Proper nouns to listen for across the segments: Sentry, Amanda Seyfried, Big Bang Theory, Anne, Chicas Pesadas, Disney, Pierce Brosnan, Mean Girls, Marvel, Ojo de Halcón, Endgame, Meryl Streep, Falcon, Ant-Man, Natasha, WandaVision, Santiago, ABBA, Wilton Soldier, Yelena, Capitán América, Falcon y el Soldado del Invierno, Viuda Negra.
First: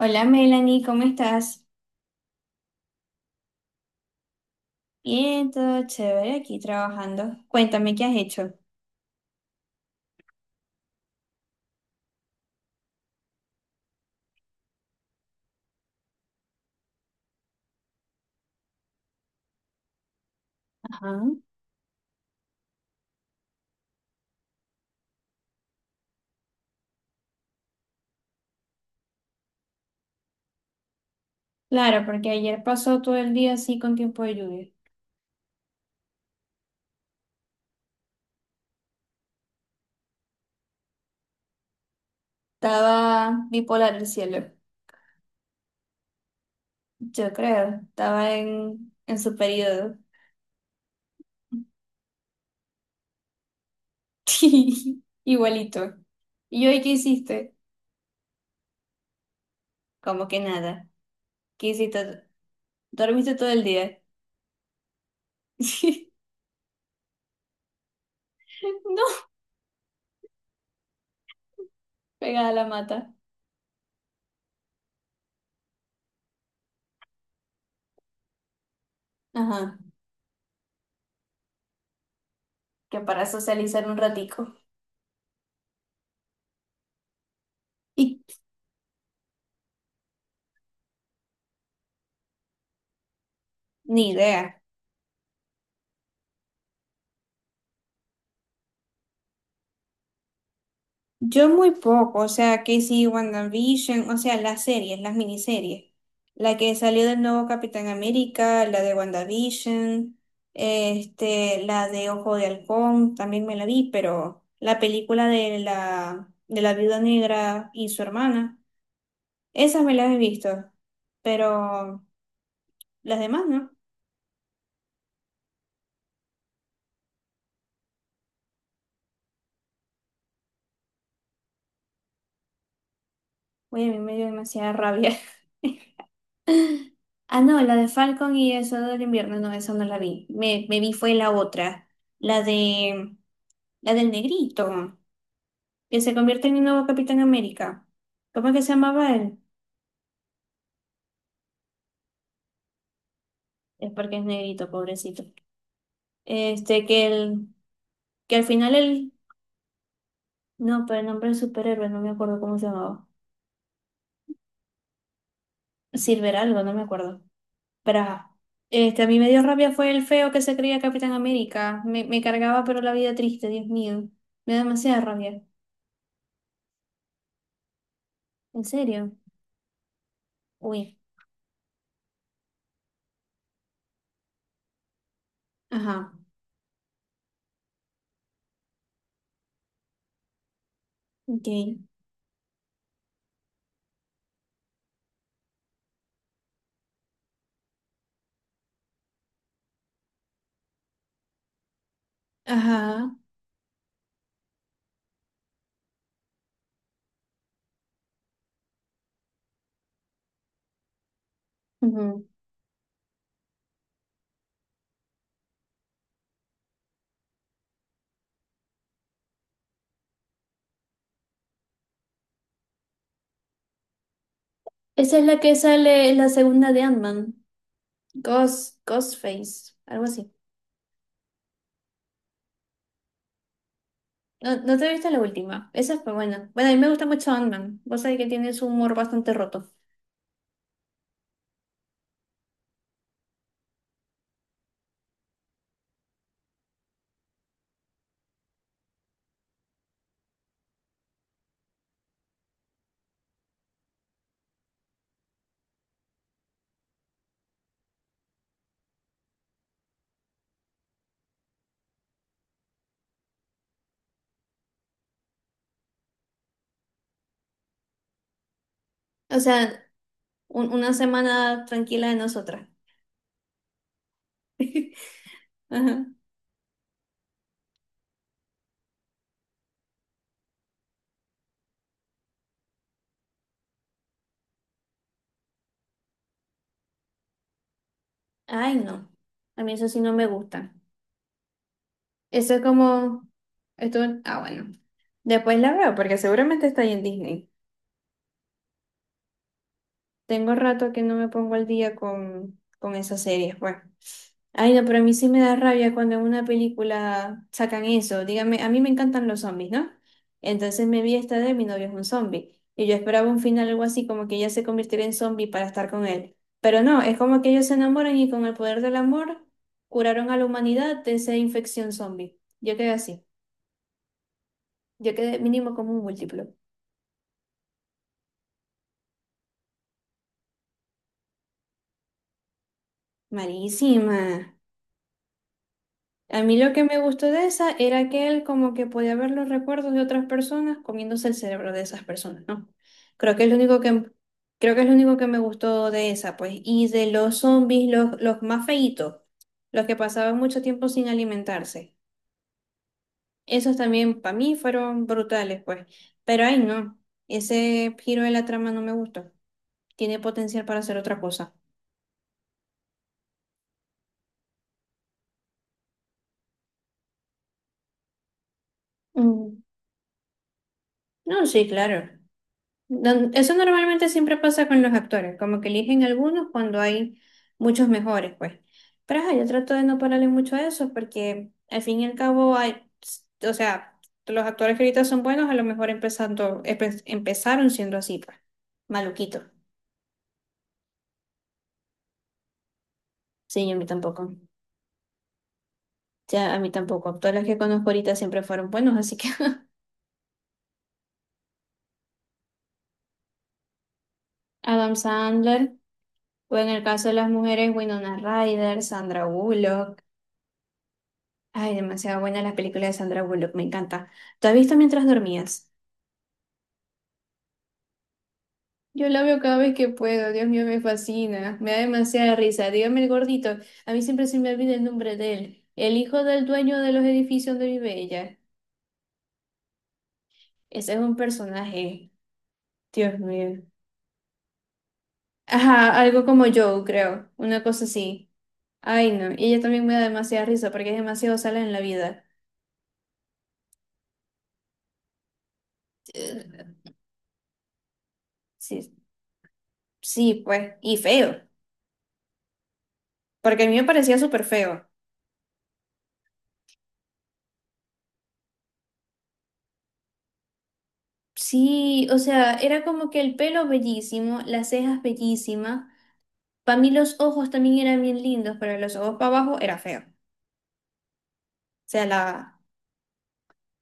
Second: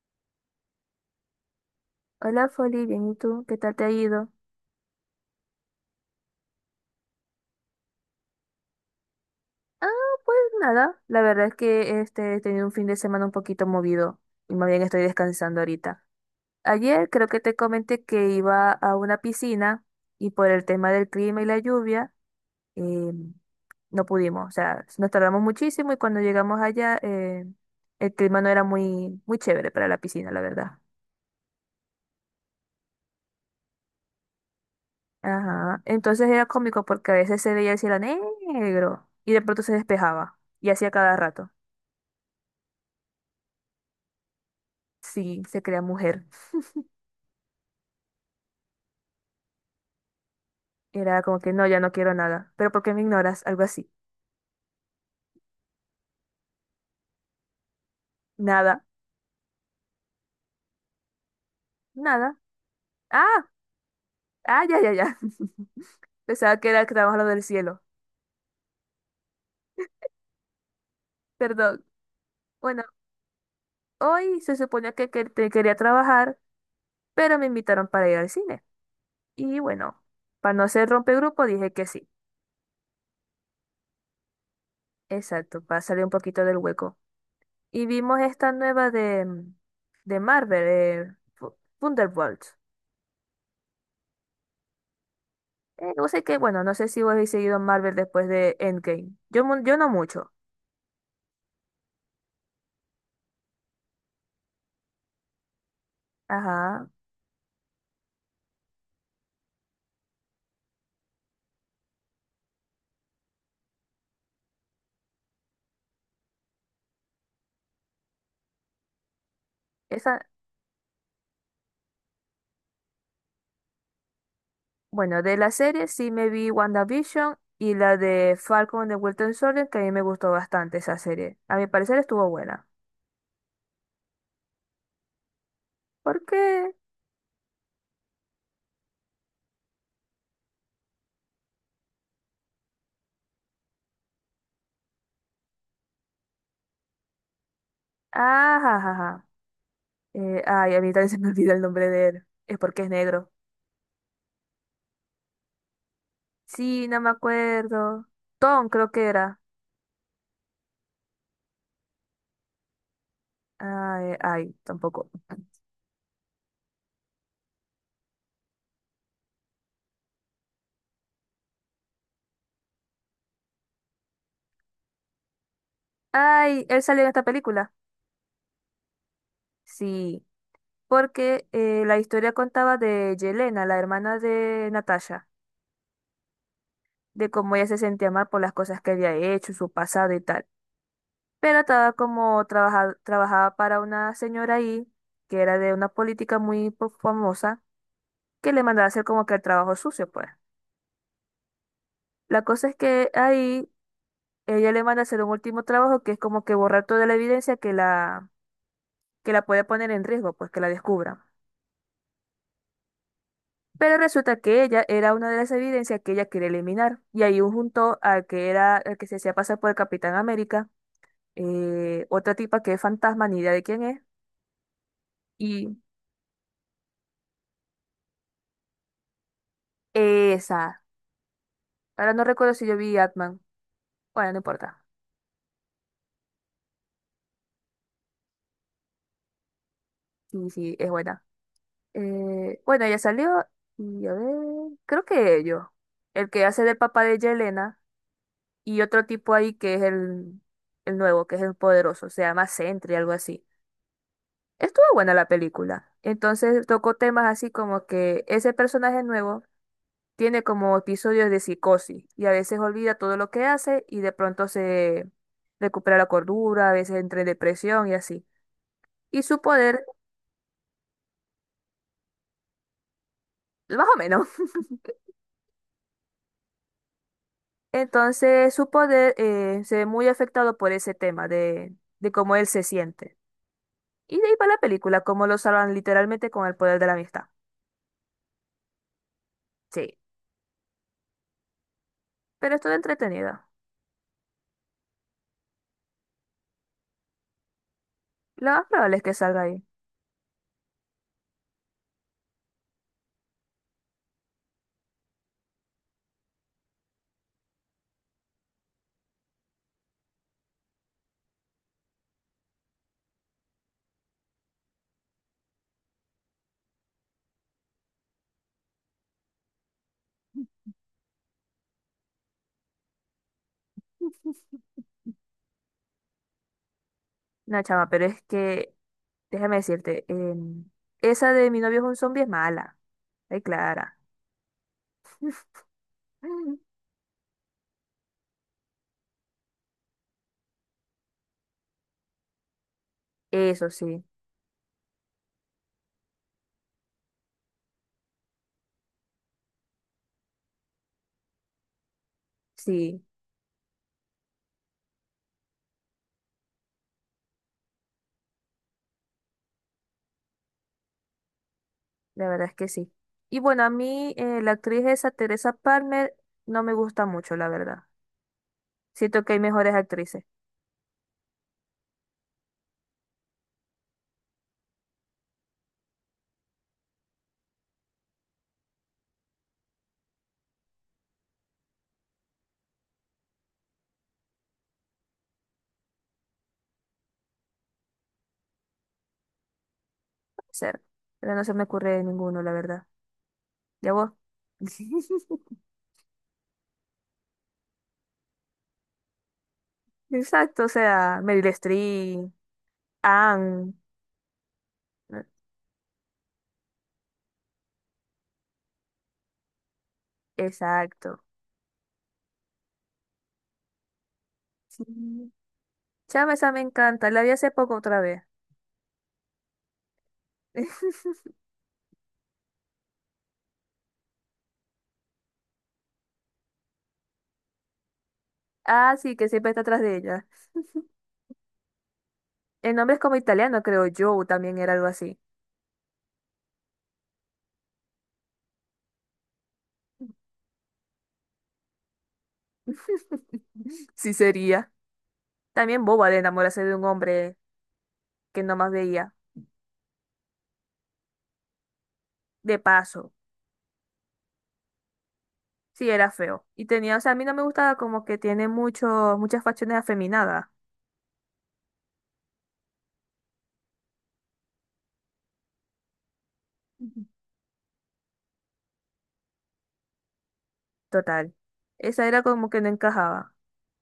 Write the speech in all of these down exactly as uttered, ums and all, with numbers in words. Hola Melanie, ¿cómo estás? Hola, Foli, bien, ¿y tú? ¿Qué tal te ha ido? Bien, todo chévere aquí trabajando. Cuéntame qué has hecho. Ah, pues nada, la verdad es que este, he tenido un fin de semana un poquito movido y más bien estoy descansando ahorita. Ayer creo que te comenté que iba a una piscina y por el tema del clima y la lluvia, eh, no pudimos, o sea, nos tardamos muchísimo y cuando llegamos allá eh, el clima no era muy, muy chévere para la piscina, la verdad. Claro, porque ayer pasó todo el día así con tiempo de lluvia. Ajá, entonces era cómico porque a veces se veía el cielo negro y de pronto se despejaba y hacía cada rato. Estaba bipolar el cielo, Sí, se crea mujer. yo creo. Estaba en, en su periodo. Era como que no, ya no quiero nada. ¿Pero por qué me ignoras? Algo así. Igualito. ¿Y hoy qué hiciste? Nada, Como que nada. ¿Qué hiciste? nada. ¿Dormiste Ah, todo el día? ah, ya, ya, ya. Pensaba que era que estábamos lo del cielo. No, Perdón. pegada a la Bueno, mata. hoy se suponía que, que te quería trabajar, pero me invitaron para ir al cine. Y Ajá, bueno, para no ser rompegrupo, dije que sí. que para socializar un ratico. Exacto, para salir un poquito del hueco. Y Y vimos esta nueva de, mm, de Marvel, eh, Fu- Thunderbolts. ni idea. Eh, no sé qué, bueno, no sé si vos habéis seguido Marvel después de Endgame. Yo, mu- yo no mucho. Yo muy poco, o sea, que sí, WandaVision, o sea, las series, las miniseries. La que Ajá. salió del nuevo Capitán América, la de WandaVision, este, la de Ojo de Halcón, también me la vi, pero la película de la, de la Viuda Negra y su hermana, esas me las he Esa, visto, pero las demás no. bueno, de la serie sí me vi WandaVision y la de Falcon de Wilton Soldier, que a mí me gustó bastante esa serie. A mi parecer estuvo buena. Oye, a mí me dio demasiada rabia. ¿Por qué? Ah, no, la de Falcon y el Soldado del Invierno, no, esa no la vi. Me, me vi fue la otra, la de La del negrito, que se convierte en el nuevo Capitán América. ¿Cómo es Ajá, que se ajá, llamaba ajá. él? Eh, ay, a mí también se me olvida el nombre de él. Es porque es negro. Es porque es negrito, pobrecito. Este, Sí, no que me el, acuerdo. que al Tom, final creo que él, era. no, pero el nombre del superhéroe, no me acuerdo cómo se llamaba. Ay, ay, tampoco. Silver algo, no me acuerdo. Pero ajá. Este, a mí me dio rabia fue el feo que se creía Capitán América. Me, me cargaba, pero la vida triste, Dios mío. Me da demasiada rabia. Ay, él salió en esta película. ¿En serio? Sí, Uy. porque eh, la historia contaba de Yelena, la hermana de Natasha, Ajá. de cómo ella se sentía mal por las cosas que había hecho, su pasado y tal. Ok. Pero estaba como trabaja- trabajaba para una señora ahí, que era de una política muy po- famosa, que le mandaba hacer como que el trabajo sucio, pues. La cosa es Ajá. que ahí ella le manda hacer un último trabajo que es como que borrar toda la evidencia que la, que la puede poner en riesgo, pues que la descubran. Ujú. Pero resulta que ella era una de las evidencias que ella quería eliminar. Y ahí juntó al que era, el que se hacía pasar por el Capitán América, eh, otra tipa que es fantasma, ni idea de quién es. Esa es la que Y sale en la segunda de Ant-Man. Ghost, Ghostface, algo así. esa. Ahora no recuerdo si yo vi Atman. Bueno, no No, no importa. te viste la última. Esa fue buena. Bueno, a mí me gusta mucho Ant-Man. Vos sabés que tiene su humor bastante roto. Sí, sí, es buena. Eh, bueno, ella salió y a ver, creo que ellos. El que hace del papá de Yelena y otro tipo ahí que es el, el nuevo, que es el poderoso. Se llama Sentry, algo así. Estuvo buena la película. Entonces tocó temas así como que ese personaje nuevo tiene como episodios de psicosis y a veces olvida todo lo que hace y de pronto se recupera la cordura, a veces entra en depresión y así. Y O su sea, poder, un- una semana tranquila de nosotras. más o menos. Ajá. Entonces su poder eh, se ve muy afectado por ese tema de, de cómo él se siente. Y de ahí va la película, cómo lo salvan literalmente con el poder de la amistad. Ay, no. A mí eso Sí, sí no me gusta. Eso pero es estuvo como. entretenida. Esto. Ah, bueno. Después la veo, porque seguramente está ahí en Disney. Lo más probable es que salga ahí. Tengo rato que no me pongo al día con, con esas series, bueno. Ay, no, pero a mí sí me da rabia cuando en una película sacan eso. Dígame, a mí me encantan los zombies, ¿no? Entonces me vi esta de mi novio es un zombie. Y yo esperaba un final algo así, como que ella se convirtiera en zombie para estar con él. Pero no, es como que ellos se enamoran y con el poder del amor curaron a la humanidad de esa infección zombie. Yo quedé así. Yo quedé mínimo como un múltiplo. No, chama, pero es que déjame decirte, em, esa de mi novio es un zombie es mala. Ay, Clara. Malísima. A mí lo que me gustó de esa era que él como que podía ver los recuerdos de otras personas comiéndose el cerebro de esas personas, ¿no? Creo que es lo Eso único sí, que, creo que es lo único que me gustó de esa, pues. Y de los zombies, los, los más feitos, los que pasaban mucho tiempo sin alimentarse. sí, Esos también para mí fueron brutales, pues. Pero ay, no, ese giro de la trama no me gustó. Tiene potencial para hacer otra cosa. la verdad es que sí. Y bueno, a mí eh, la actriz esa, Teresa Palmer, no me gusta mucho, la verdad. Siento que hay Mm. mejores actrices, No, sí, claro. Don- Eso normalmente siempre pasa con los actores, como que eligen algunos cuando hay muchos mejores, pues. Pero ajá, yo trato de no pararle mucho a eso porque al fin y al cabo hay, o sea, los actores que ahorita son buenos a lo mejor empezando, empe- empezaron siendo así, pues, maluquito. puede ser, pero no se me ocurre ninguno, la verdad. Sí, a mí ¿Ya vos? tampoco. Ya, a mí tampoco. Todas las que conozco ahorita siempre fueron buenos, así que Exacto, o sea, Meryl Streep, Anne, Adam ¿no? Sandler, o en el caso de las mujeres, Winona Ryder, Sandra Bullock. Exacto. Ay, demasiado buena la película de Sandra Bullock, me encanta. ¿Tú has visto mientras Sí. dormías? Chama, esa me encanta, la vi hace poco otra vez. Yo la veo cada vez que puedo, Dios mío, me fascina, me da demasiada risa. Dígame el gordito, a mí siempre se me olvida el nombre de él, el hijo del dueño de los edificios donde vive ella. Ah, sí, que siempre está atrás de ella. Ese es un personaje, El nombre es como Dios mío. italiano, creo yo, o también era algo así. Ajá, algo como Joe, creo, una cosa así. Ay, no, y ella también me da demasiada risa porque es demasiado sala en la vida. Sí sería. También boba de enamorarse Eh, de un hombre que no más Sí, veía. sí, pues, y feo, De paso. porque a mí me parecía súper feo. Sí, era feo. Y tenía, o sea, a mí no me gustaba como que tiene muchos, muchas facciones afeminadas. Sí, o sea, era como que el pelo bellísimo, las cejas bellísimas. Para mí Ujú. los ojos también eran bien lindos, pero los ojos para abajo era feo. O Total. sea, Esa era como la... que no encajaba.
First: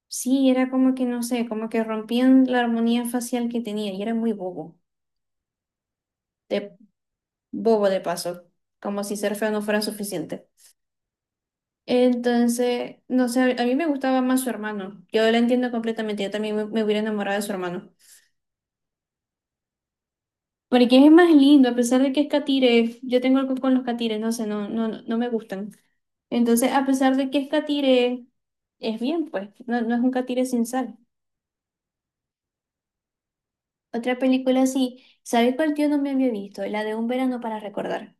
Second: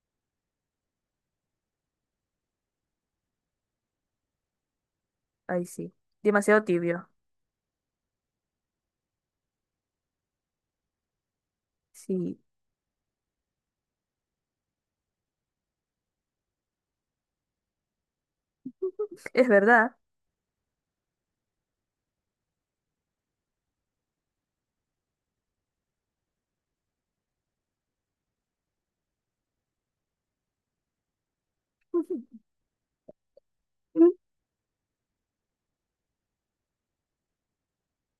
Sí, era como que, no sé, como que rompían la armonía facial que tenía y era muy bobo, Ahí sí. de Demasiado tibio. bobo de paso, como si ser feo no fuera suficiente. Sí. Entonces, no sé, a mí me gustaba más su hermano. Yo lo entiendo completamente, yo también me, me hubiera enamorado de su hermano. Es verdad. Porque es más lindo, a pesar de que es catire, yo tengo algo con los catires, no sé, no, no, no no me gustan. Entonces, a pesar de que es catire, es bien, pues, no, no es un catire sin sal. Otra película así, ¿sabes cuál tío no me había visto? La de Un verano para recordar,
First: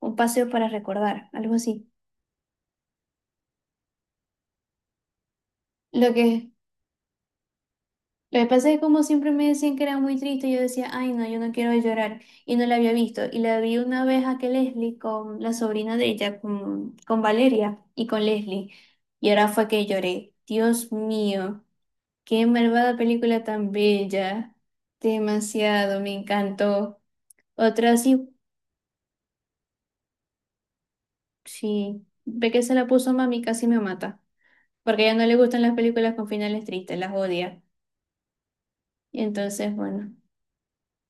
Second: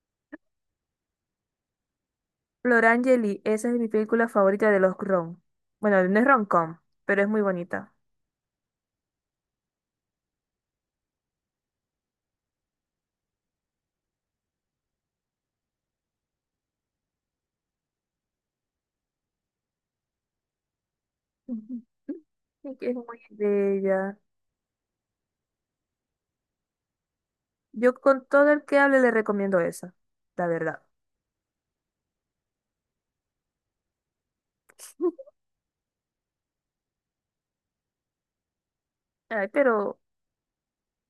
un paseo para recordar, algo así. Florangeli, esa es mi película favorita de los rom. Bueno, Lo no es que rom-com, pero es muy bonita. Lo que pasa es que como siempre me decían que era muy triste, yo decía, ay no, yo no quiero llorar y no la había visto. Y la vi una vez a que Leslie con la sobrina de ella, con, con Valeria y con Leslie. Y ahora fue que lloré. Dios mío, Ujú. qué Sí, que es malvada muy película tan bella. bella. Demasiado, me encantó. Yo Otra con sí, todo el que hable le recomiendo esa, la verdad. sí, ve que se la puso mami, casi me mata. Porque a ella no le gustan las películas con finales tristes, las odia. Y Ay, entonces, pero, bueno,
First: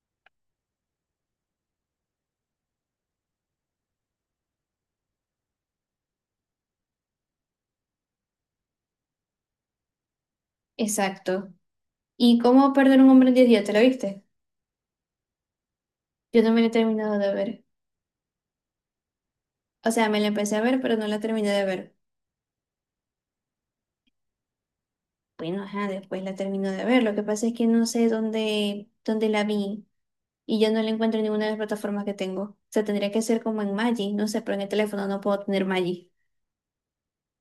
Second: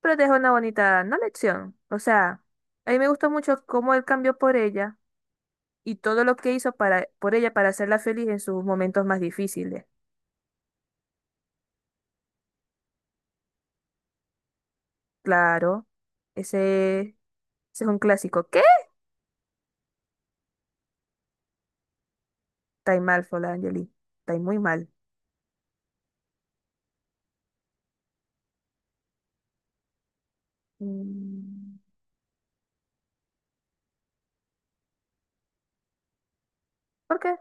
pero deja una bonita, no lección. O sea, a mí me gustó mucho cómo él cambió por ella y todo lo que hizo para, por ella para hacerla feliz en sus momentos más difíciles. exacto. ¿Y cómo perder un hombre en diez días? ¿Te lo viste? Claro, Yo no me la he ese, terminado ese de ver. es un clásico. ¿Qué? O sea, me la empecé a ver, pero no la terminé de ver. Está ahí mal, Fola Angeli. Está ahí muy mal. Bueno, ajá, después la termino de ver. Lo que pasa es que no sé dónde, dónde la vi y ya no la encuentro en ninguna de las Mm, plataformas que tengo. O sea, tendría que ser como en Magi, no sé, pero en el teléfono no puedo tener Magi. ¿por qué?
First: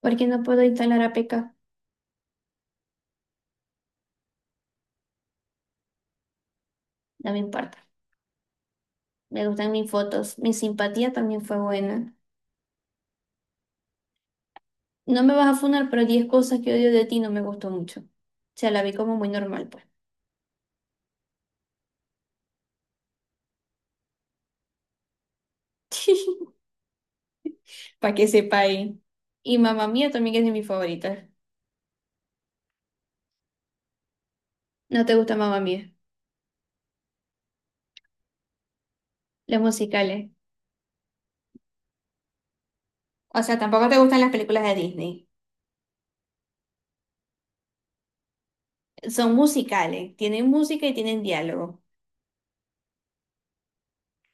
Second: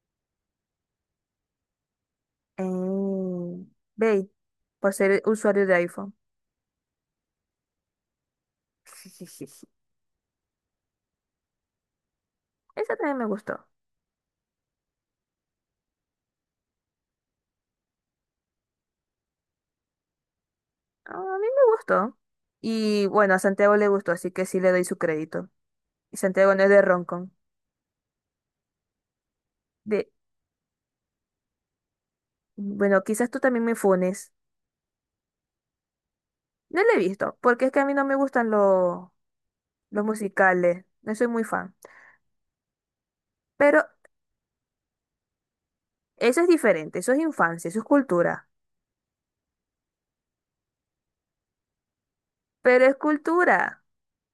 Porque no puedo instalar A P K, Eh, Bey, por ser usuario de iPhone. no me importa. Me gustan mis fotos. Mi simpatía también fue buena. Esa también me gustó. No me vas a funar, pero diez cosas que odio de ti no me gustó mucho. O sea, la vi como muy normal, pues. Ah, a mí me gustó. Y bueno, a Santiago le gustó, así que sí le doy su crédito. Y Santiago no es de Roncon. Para que sepáis. Y Mamma De, Mía también es de mis favoritas. bueno, quizás tú también me funes. ¿No te gusta Mamma Mía? No le he visto, porque es que a mí no me gustan los Los los musicales. musicales. No soy muy fan. O sea, Pero tampoco te gustan las películas de Disney. eso es diferente, eso es infancia, eso es cultura. Son musicales, tienen música y tienen diálogo. Pero es cultura.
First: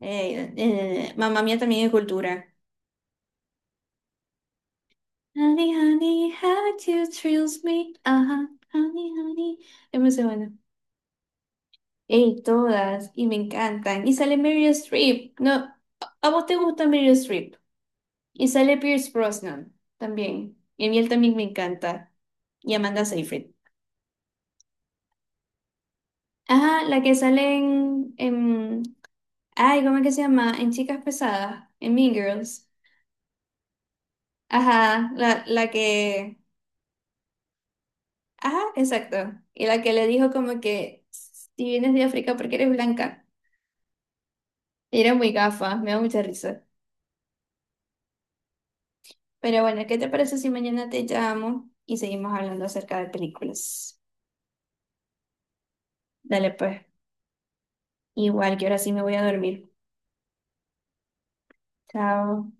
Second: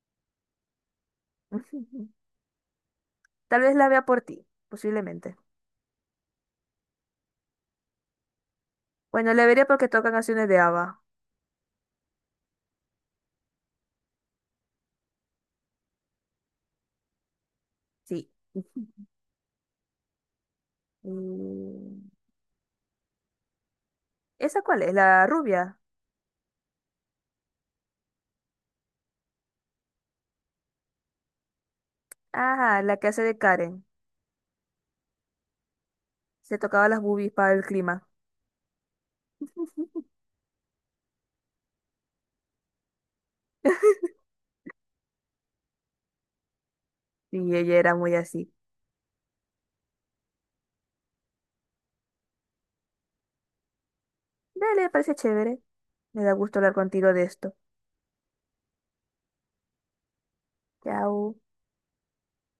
Eh, eh, Mamma Mía también es cultura. Tal vez la vea por ti, posiblemente. Honey, honey, how you thrills me. Ajá, honey, Bueno, la honey. vería porque Es toca muy canciones buena. de ABBA. Ey, todas, y me encantan. Y sale Meryl Streep. No, ¿a vos te gusta Meryl Streep? Sí. Y sale Pierce Brosnan también. Y a mí él Y- también me encanta. Y Amanda Seyfried. ¿Esa cuál es? ¿La rubia? Ajá, la que sale en, en- Ay, ¿cómo es que se llama? En Chicas Pesadas, en Mean Girls. Ah, la que hace de Karen. Ajá, la, la que. Se tocaba las boobies para el clima. Ajá, exacto. Y la que le dijo como que si vienes de África porque eres blanca. Y era muy gafa, me da mucha risa. Y ella era muy así. Pero bueno, ¿qué te parece si mañana te llamo y seguimos hablando acerca de películas? Dale, parece chévere. Me da Dale gusto hablar pues. contigo de esto. Igual que ahora sí me voy a dormir. Chao. Chao.